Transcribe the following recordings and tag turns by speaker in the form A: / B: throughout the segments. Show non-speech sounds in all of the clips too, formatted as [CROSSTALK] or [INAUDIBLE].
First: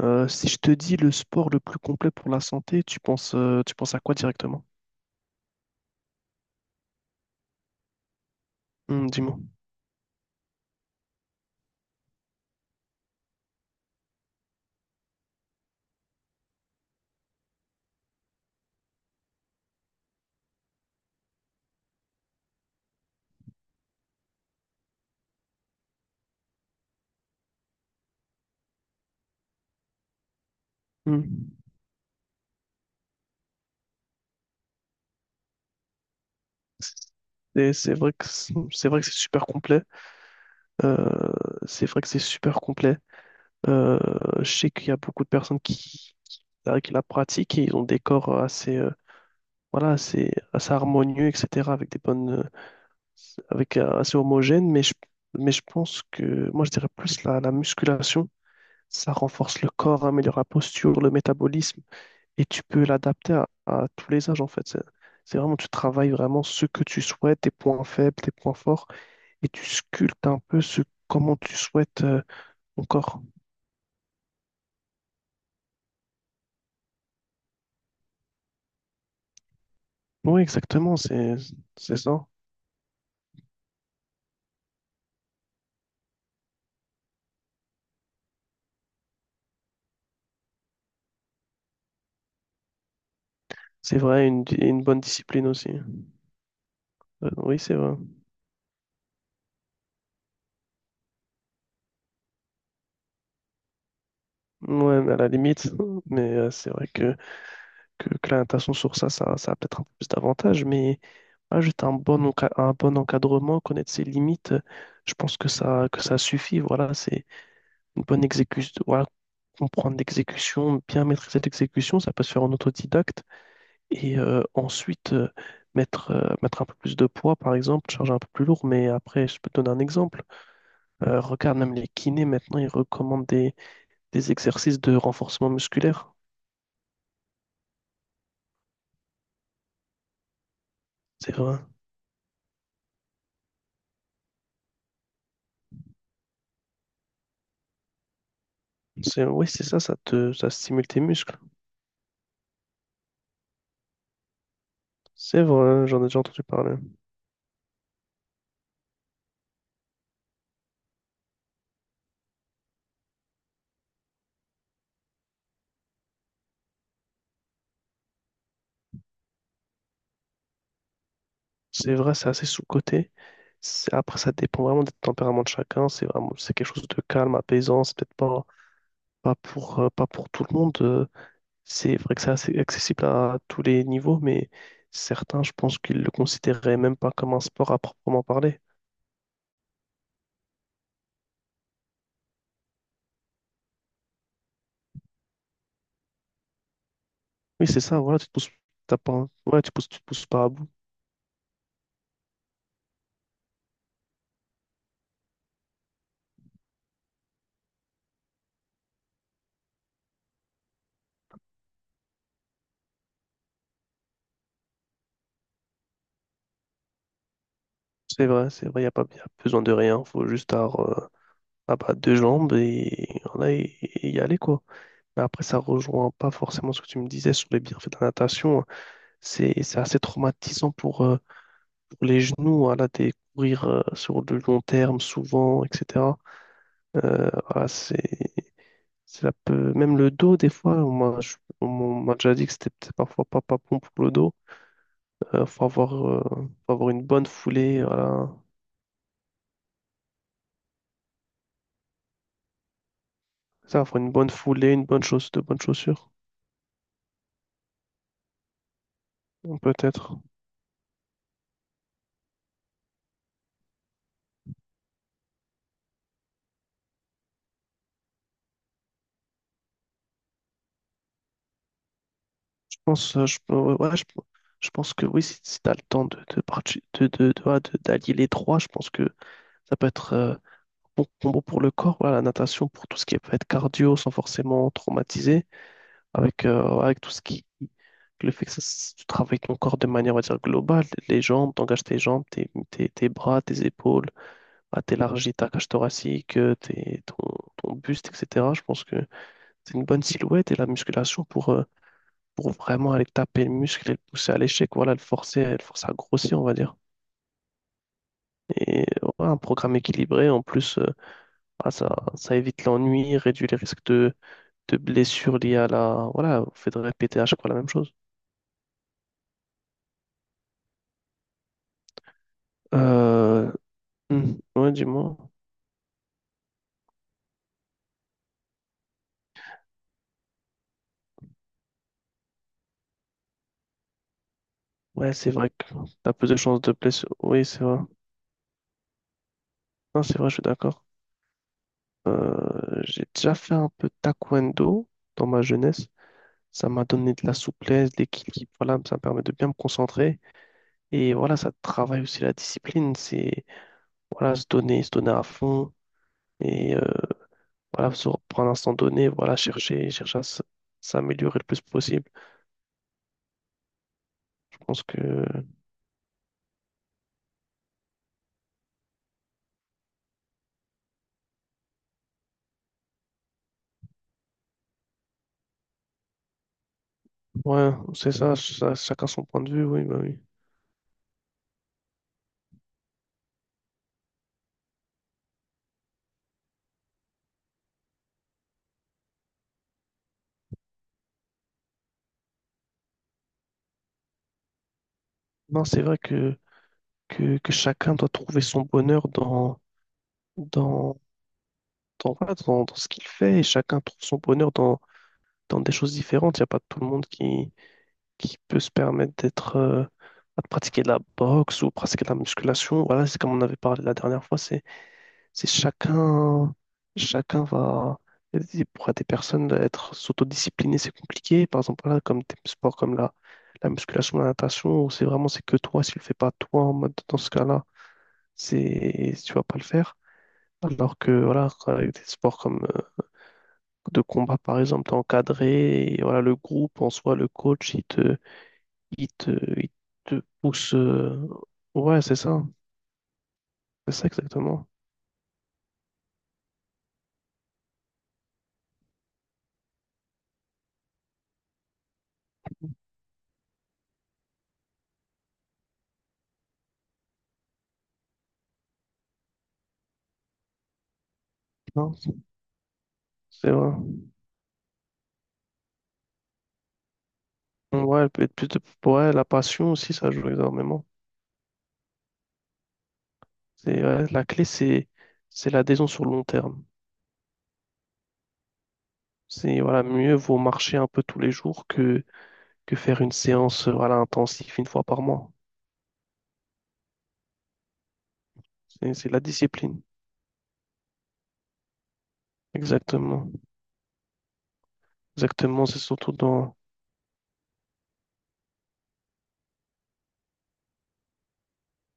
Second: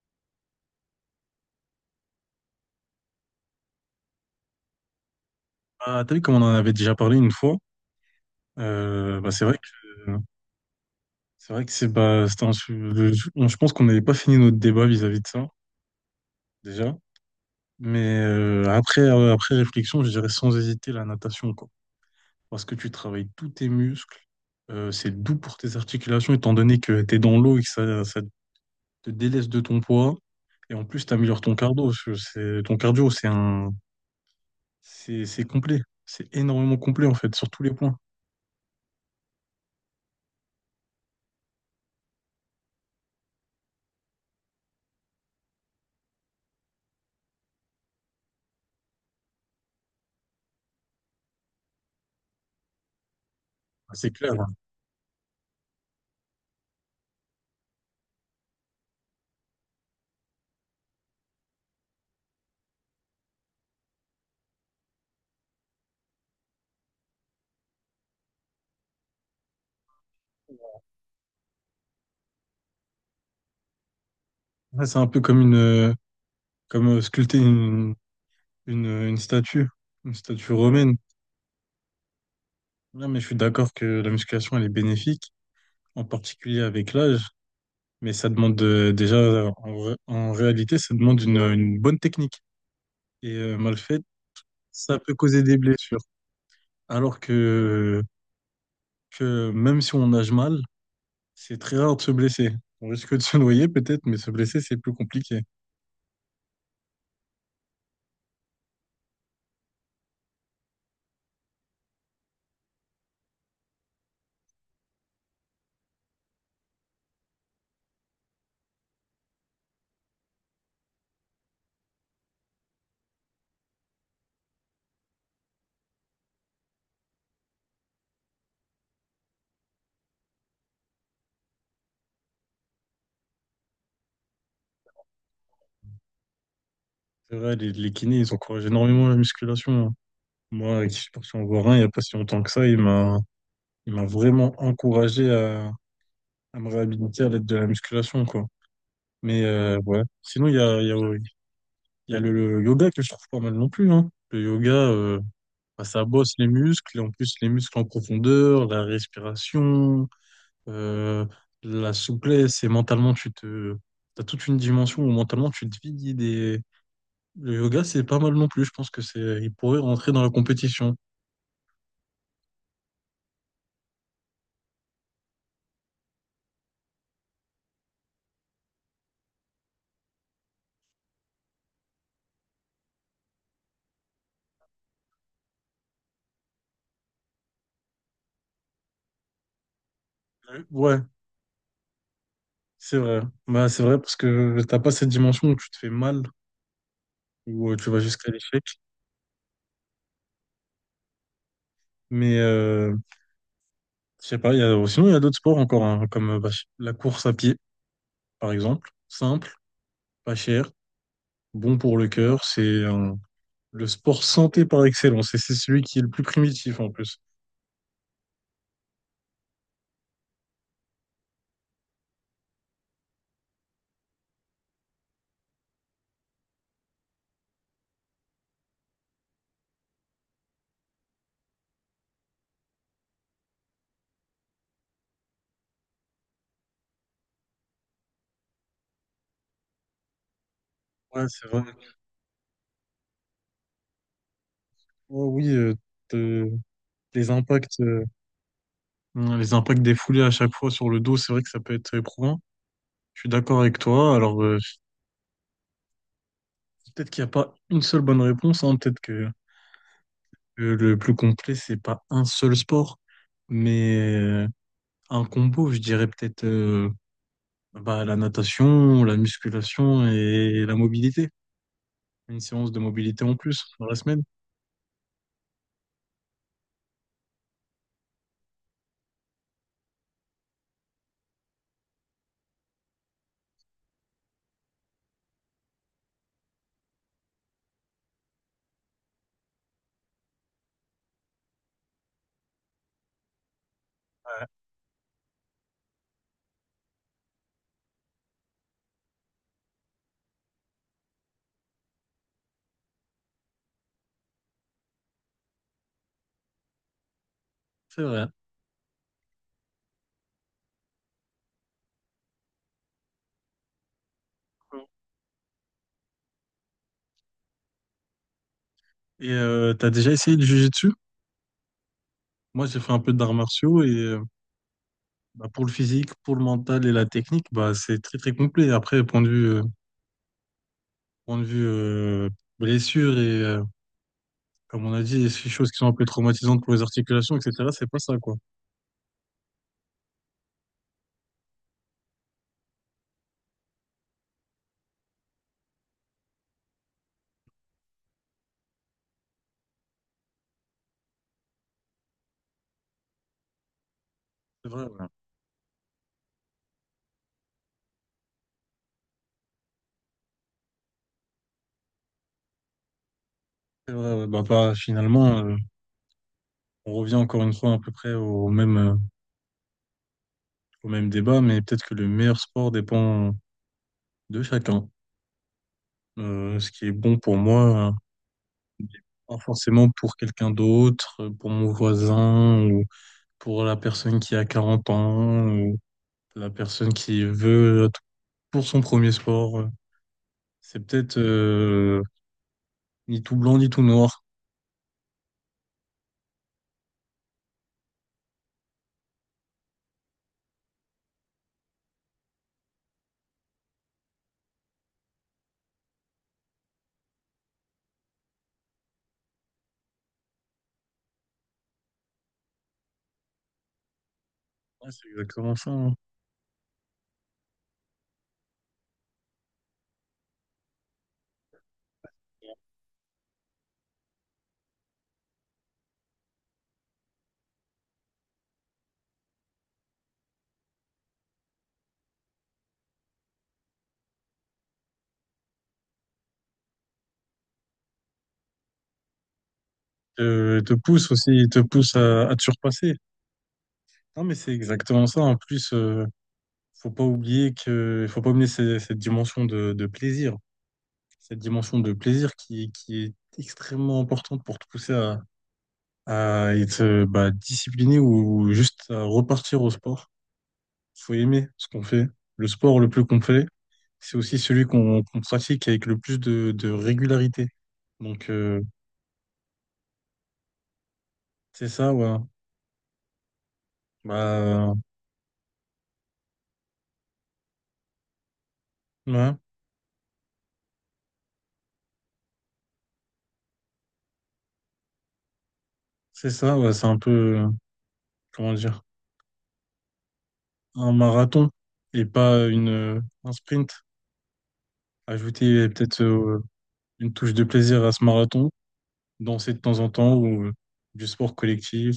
A: Si je te dis le sport le plus complet pour la santé, tu penses à quoi directement?
B: Ah, t'as vu comme on en avait déjà parlé une fois,
A: Hmm, dis-moi.
B: c'est vrai que c'est vrai que c'est bah, c'était un su- le- on- je pense qu'on n'avait pas fini notre débat vis-à-vis de ça déjà. Après réflexion, je dirais sans hésiter la natation, quoi, parce que tu travailles tous tes muscles. C'est doux pour tes articulations étant donné que t'es dans l'eau et que ça te délaisse de ton poids, et en plus t'améliores ton
A: Hmm.
B: cardio, parce que c'est ton cardio c'est un c'est complet, c'est énormément complet en fait sur tous
A: Et
B: les
A: c'est
B: points.
A: vrai que c'est vrai que c'est super complet. Euh, c'est vrai que c'est super complet. Euh, je sais qu'il y a beaucoup de personnes qui la pratiquent et ils ont des corps assez, voilà, assez harmonieux, etc., avec des bonnes, avec
B: C'est
A: assez
B: clair, hein.
A: homogènes. Mais je pense que moi, je dirais plus la musculation. Ça renforce le corps, améliore la posture, le métabolisme. Et tu peux l'adapter à tous les âges en fait. C'est vraiment, tu travailles vraiment ce que tu souhaites, tes points faibles, tes points forts, et tu sculptes un peu ce comment tu souhaites ton corps.
B: Ouais, c'est un peu comme une… Comme Sculpter une, une statue, une
A: Oui,
B: statue
A: exactement,
B: romaine.
A: c'est ça.
B: Non, mais je suis d'accord que la musculation, elle est bénéfique, en particulier avec l'âge. Mais ça demande en réalité, ça demande une bonne technique. Mal
A: C'est
B: faite,
A: vrai, une
B: ça
A: bonne
B: peut causer
A: discipline
B: des
A: aussi.
B: blessures. Alors
A: Oui, c'est vrai.
B: que, que même si on nage mal, c'est très rare de se blesser. On risque de se noyer peut-être, mais se blesser, c'est plus
A: Ouais, mais à la
B: compliqué.
A: limite, [LAUGHS] mais c'est vrai que la natation sur ça, ça a peut-être un peu plus d'avantages, mais ah, juste un un bon encadrement, connaître ses limites, je pense que ça suffit. Voilà, c'est une bonne exécution, voilà, comprendre l'exécution, bien maîtriser l'exécution, ça peut se faire en autodidacte. Et ensuite, mettre un peu plus de poids, par exemple, charger un peu plus lourd. Mais après, je peux te donner un exemple. Regarde, même les kinés, maintenant, ils recommandent des exercices de renforcement musculaire.
B: C'est vrai, les kinés, ils encouragent énormément la musculation, hein. Moi, qui suis parti
A: C'est
B: en
A: vrai.
B: voir un il n'y a pas si longtemps que ça, il m'a vraiment encouragé à me réhabiliter à l'aide de la musculation, quoi.
A: C'est, oui, c'est ça,
B: Ouais. Sinon,
A: ça stimule tes muscles.
B: il y a le yoga que je trouve pas mal non plus, hein. Le yoga,
A: C'est
B: bah,
A: vrai, j'en
B: ça
A: ai déjà
B: bosse
A: entendu
B: les
A: parler.
B: muscles, et en plus les muscles en profondeur, la respiration, euh, la souplesse, et mentalement, tu te… T'as toute une dimension où mentalement, tu te vides et… Le yoga, c'est pas mal non plus. Je pense que c'est, il pourrait rentrer dans la compétition.
A: C'est vrai, c'est assez sous-coté. C'est- Après, ça dépend vraiment des tempéraments de chacun. C'est vraiment, c'est quelque chose de calme, apaisant. C'est peut-être pas pour, pas pour tout le monde. C'est vrai que c'est assez accessible à tous les niveaux, mais certains, je pense qu'ils le considéraient même pas comme un sport à proprement parler.
B: Ouais, c'est vrai. Bah, c'est vrai parce que t'as pas cette dimension où tu te fais mal
A: Oui,
B: ou
A: c'est
B: tu vas
A: ça, voilà, tu
B: jusqu'à
A: te pousses,
B: l'échec.
A: t'as pas, ouais, tu pousses, tu te pousses pas à bout.
B: Mais euh, je sais pas, sinon il y a d'autres sports encore, hein, comme bah, la course à pied, par exemple. Simple, pas cher, bon pour le cœur. C'est le sport santé par excellence, et c'est celui qui est le plus primitif en plus.
A: C'est vrai, il n'y a pas y a besoin de rien, faut juste avoir ah bah, deux jambes et, voilà, et y aller, quoi. Mais après, ça rejoint pas forcément ce que tu me disais sur les bienfaits de la natation, hein. C'est assez traumatisant pour les genoux, voilà, des courir sur le long terme souvent, etc. Euh, ah, c'est, c'est la peu- Même le dos, des fois,
B: Ouais, c'est vrai.
A: on m'a déjà dit que c'était peut-être parfois pas bon pour le dos.
B: Oh oui, te-
A: Faut avoir une bonne
B: les impacts,
A: foulée,
B: euh,
A: voilà.
B: les impacts des foulées à chaque fois sur le dos, c'est vrai que ça peut être éprouvant. Je suis d'accord avec
A: Ça, faut une
B: toi.
A: bonne
B: Alors,
A: foulée, une bonne chaussure, de bonnes chaussures,
B: peut-être qu'il n'y a pas une seule bonne réponse, hein. Peut-être que,
A: hein, peut-être.
B: que le plus complet, c'est pas un seul sport. Mais euh, Un combo, je dirais peut-être la natation, la musculation et la mobilité. Une séance de
A: Je pense,
B: mobilité en
A: je,
B: plus dans la
A: ouais,
B: semaine.
A: je pense que oui, si, si tu as le temps de, parti- de- ouais, de- d'allier les trois, je pense que ça peut être bon combo pour le corps, voilà, la natation pour tout ce qui peut être cardio sans forcément traumatiser avec, avec tout ce qui Le fait que ça tu travailles ton corps de manière, on va dire, globale, les jambes, t'engages tes jambes, tes bras, tes épaules, bah, t'élargis ta cage thoracique, ton buste, etc. Je pense que c'est une bonne silhouette et la musculation pour vraiment aller taper le muscle et le pousser à l'échec, voilà, le forcer à grossir, on va dire.
B: C'est vrai.
A: Et voilà, un programme équilibré, en plus, voilà, ça évite l'ennui, réduit les risques de blessures liées à la, voilà, au fait de répéter à chaque fois la même chose.
B: T'as déjà essayé de juger dessus? Moi, j'ai fait un peu d'arts
A: Euh,
B: martiaux, et
A: ouais, dis-moi.
B: bah, pour le physique, pour le mental et la technique, bah, c'est très très complet. Après, point de vue blessure et comme on a
A: Ouais,
B: dit,
A: c'est
B: ces
A: vrai que
B: choses qui sont un peu
A: t'as plus de chances
B: traumatisantes pour
A: de
B: les
A: blessure.
B: articulations,
A: Oui, c'est
B: etc.
A: vrai.
B: C'est pas ça, quoi.
A: Non, c'est vrai, je suis d'accord. J'ai déjà fait un peu de taekwondo dans ma jeunesse. Ça m'a donné de la souplesse, de l'équilibre. Voilà, ça me permet de bien me concentrer. Et voilà, ça travaille aussi la discipline. C'est voilà,
B: C'est vrai,
A: se
B: ouais.
A: donner à fond. Et voilà, se reprendre un instant donné. Voilà, chercher à s'améliorer le plus possible.
B: C'est vrai, ouais. Bah,
A: Je
B: bah,
A: pense que
B: finalement, euh, on revient encore une fois à peu près au même, au même débat, mais peut-être que le meilleur sport dépend de chacun. Ce qui est bon pour
A: ouais,
B: moi,
A: c'est ça, ça,
B: euh,
A: chacun son
B: pas
A: point de vue. Oui,
B: forcément
A: bah
B: pour
A: oui.
B: quelqu'un d'autre, pour mon voisin, ou pour la personne qui a 40 ans, ou la personne qui veut pour son premier sport. C'est peut-être ni tout blanc ni tout noir.
A: Non, c'est vrai que, que chacun doit trouver son bonheur dans, dans voilà, dans ce qu'il fait et chacun trouve son bonheur dans des choses différentes. Il n'y a pas tout le monde qui peut se permettre d'être, de pratiquer de la boxe ou pratiquer de la musculation. Voilà, c'est comme on avait parlé la dernière fois,
B: Ouais, c'est
A: c'est
B: exactement ça, hein.
A: chacun, chacun va. Et pour des personnes, être s'autodiscipliner, c'est compliqué. Par exemple, là, comme des sports comme la musculation, la natation, où c'est vraiment c'est que toi, si tu le fais pas toi, en mode dans ce cas-là, c'est tu vas pas le faire. Alors que voilà, avec des sports comme de combat par exemple, t'es encadré et voilà, le groupe en soi, le coach, il te, il te pousse.
B: Il te pousse
A: Ouais,
B: à te surpasser.
A: c'est ça
B: Non, mais c'est
A: exactement.
B: exactement ça. En plus, faut pas oublier cette, cette dimension de plaisir. Cette dimension de plaisir qui est extrêmement importante pour te pousser à être bah, discipliné ou juste à repartir au sport. Il faut aimer ce qu'on
A: Non,
B: fait. Le sport le plus qu'on fait,
A: c'est vrai.
B: c'est aussi celui qu'on qu'on pratique avec le plus de régularité.
A: Ouais, elle peut
B: Donc,
A: être plus de...
B: euh,
A: ouais, la passion aussi, ça joue énormément.
B: c'est ça, ouais.
A: C'est ouais, la clé,
B: Bah,
A: c'est l'adhésion sur le long terme.
B: ouais,
A: C'est voilà, mieux vaut marcher un peu tous les jours que faire une séance voilà, intensive une fois par mois.
B: c'est ça, ouais. C'est un peu, comment dire,
A: C'est la discipline.
B: un marathon et pas
A: Exactement.
B: un sprint. Ajouter
A: Exactement,
B: euh,
A: c'est
B: peut-être
A: surtout
B: euh,
A: dans
B: une touche de plaisir à ce marathon. Danser de temps en temps ou du sport collectif.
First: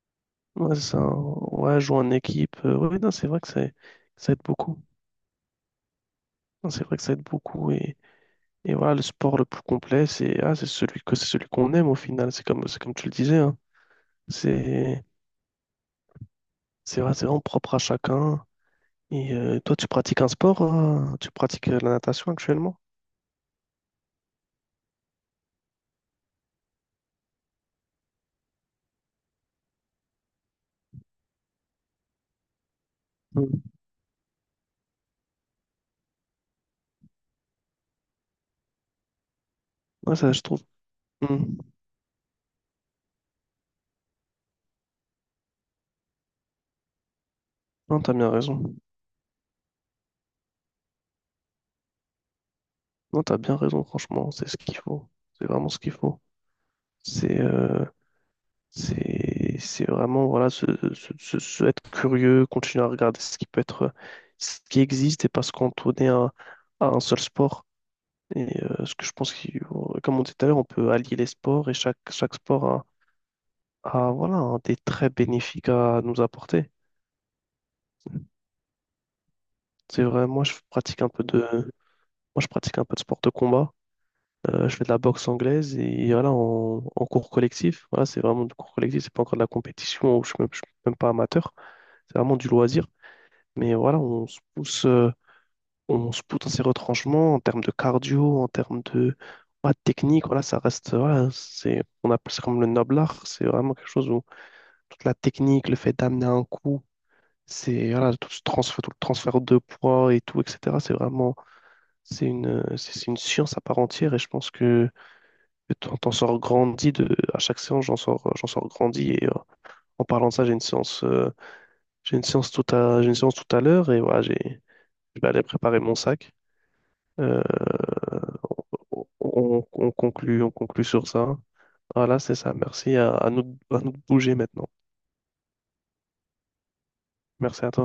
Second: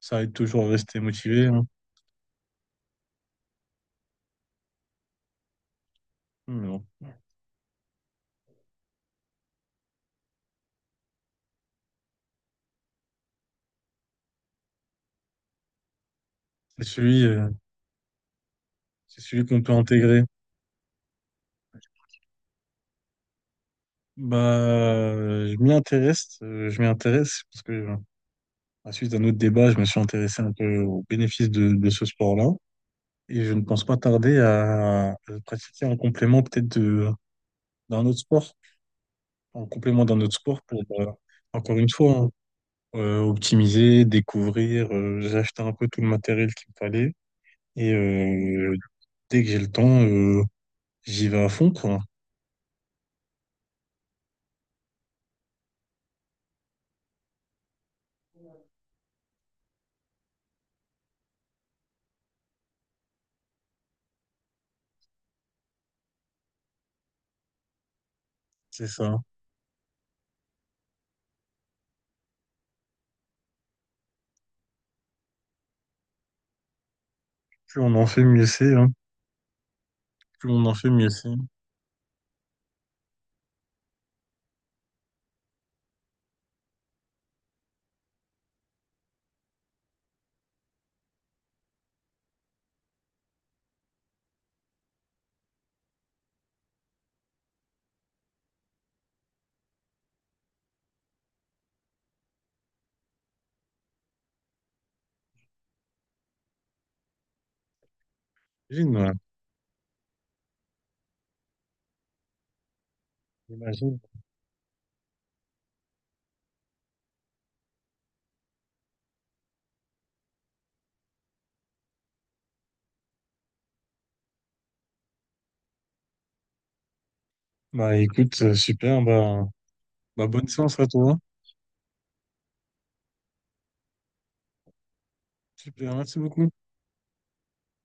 B: Ça aide toujours à
A: Ouais,
B: rester motivé, hein.
A: ouais, jouer en équipe. Ouais, non, c'est vrai que c'est- ça aide beaucoup.
B: Mais
A: Non,
B: bon.
A: c'est vrai que ça aide beaucoup. Et voilà, le sport le plus complet, c'est ah, c'est celui que c'est celui qu'on aime au final. C'est comme tu le disais, hein. C'est
B: C'est
A: c'est vrai,
B: celui,
A: c'est vraiment
B: euh,
A: propre à chacun.
B: c'est
A: Et
B: celui qu'on peut
A: toi, tu pratiques
B: intégrer.
A: un sport, hein? Tu pratiques la natation actuellement?
B: Je m'y intéresse parce que à suite d'un autre débat, je me suis intéressé un peu aux bénéfices de ce sport-là, et je
A: Mm.
B: ne pense pas tarder à le pratiquer en complément peut-être de d'un autre sport, en complément
A: Ouais,
B: d'un
A: ça,
B: autre
A: je
B: sport
A: trouve.
B: pour
A: Mm.
B: encore une fois, hein, optimiser, découvrir. J'ai acheté un peu tout le matériel qu'il me fallait, et
A: Non, t'as bien raison.
B: euh, dès que j'ai le temps, j'y vais à fond, quoi.
A: Non, t'as bien raison, franchement. C'est ce qu'il faut. C'est vraiment ce qu'il faut. C'est euh, c'est vraiment voilà, être curieux, continuer à regarder ce qui peut être, ce qui existe et pas se cantonner à un seul sport. Et
B: C'est
A: ce que je
B: ça.
A: pense, comme on disait tout à l'heure, on peut allier les sports et chaque sport a, voilà, un des traits bénéfiques à nous apporter.
B: Plus on en fait, mieux c'est, hein.
A: C'est vrai,
B: Plus on en fait, mieux c'est.
A: moi je pratique un peu de sport de combat. Je fais de la boxe anglaise et voilà, en cours collectif. Voilà, c'est vraiment du cours collectif, c'est pas encore de la compétition, ou je suis même pas amateur, c'est vraiment du loisir. Mais voilà, on se pousse dans ces retranchements en termes de cardio, en termes de ouais, de technique. Voilà, ça reste, voilà, c'est, on appelle ça comme le noble art. C'est vraiment quelque chose où toute la technique, le fait d'amener un coup, c'est voilà, tout le
B: J'imagine, ouais.
A: transfert de poids et tout, etc. C'est vraiment, c'est une, c'est une science à part
B: J'imagine.
A: entière. Et je pense que t'en sors grandi de, à chaque séance, j'en sors grandi. Et en parlant de ça, j'ai une séance tout à, j'ai une séance tout à l'heure et voilà, j'ai, je vais aller préparer mon sac. Euh,
B: Bah écoute, super, bah bonne
A: on
B: séance
A: conclut
B: à
A: sur
B: toi.
A: ça. Voilà, c'est ça. Merci à nous de bouger maintenant.
B: Super, merci beaucoup.
A: Merci à toi.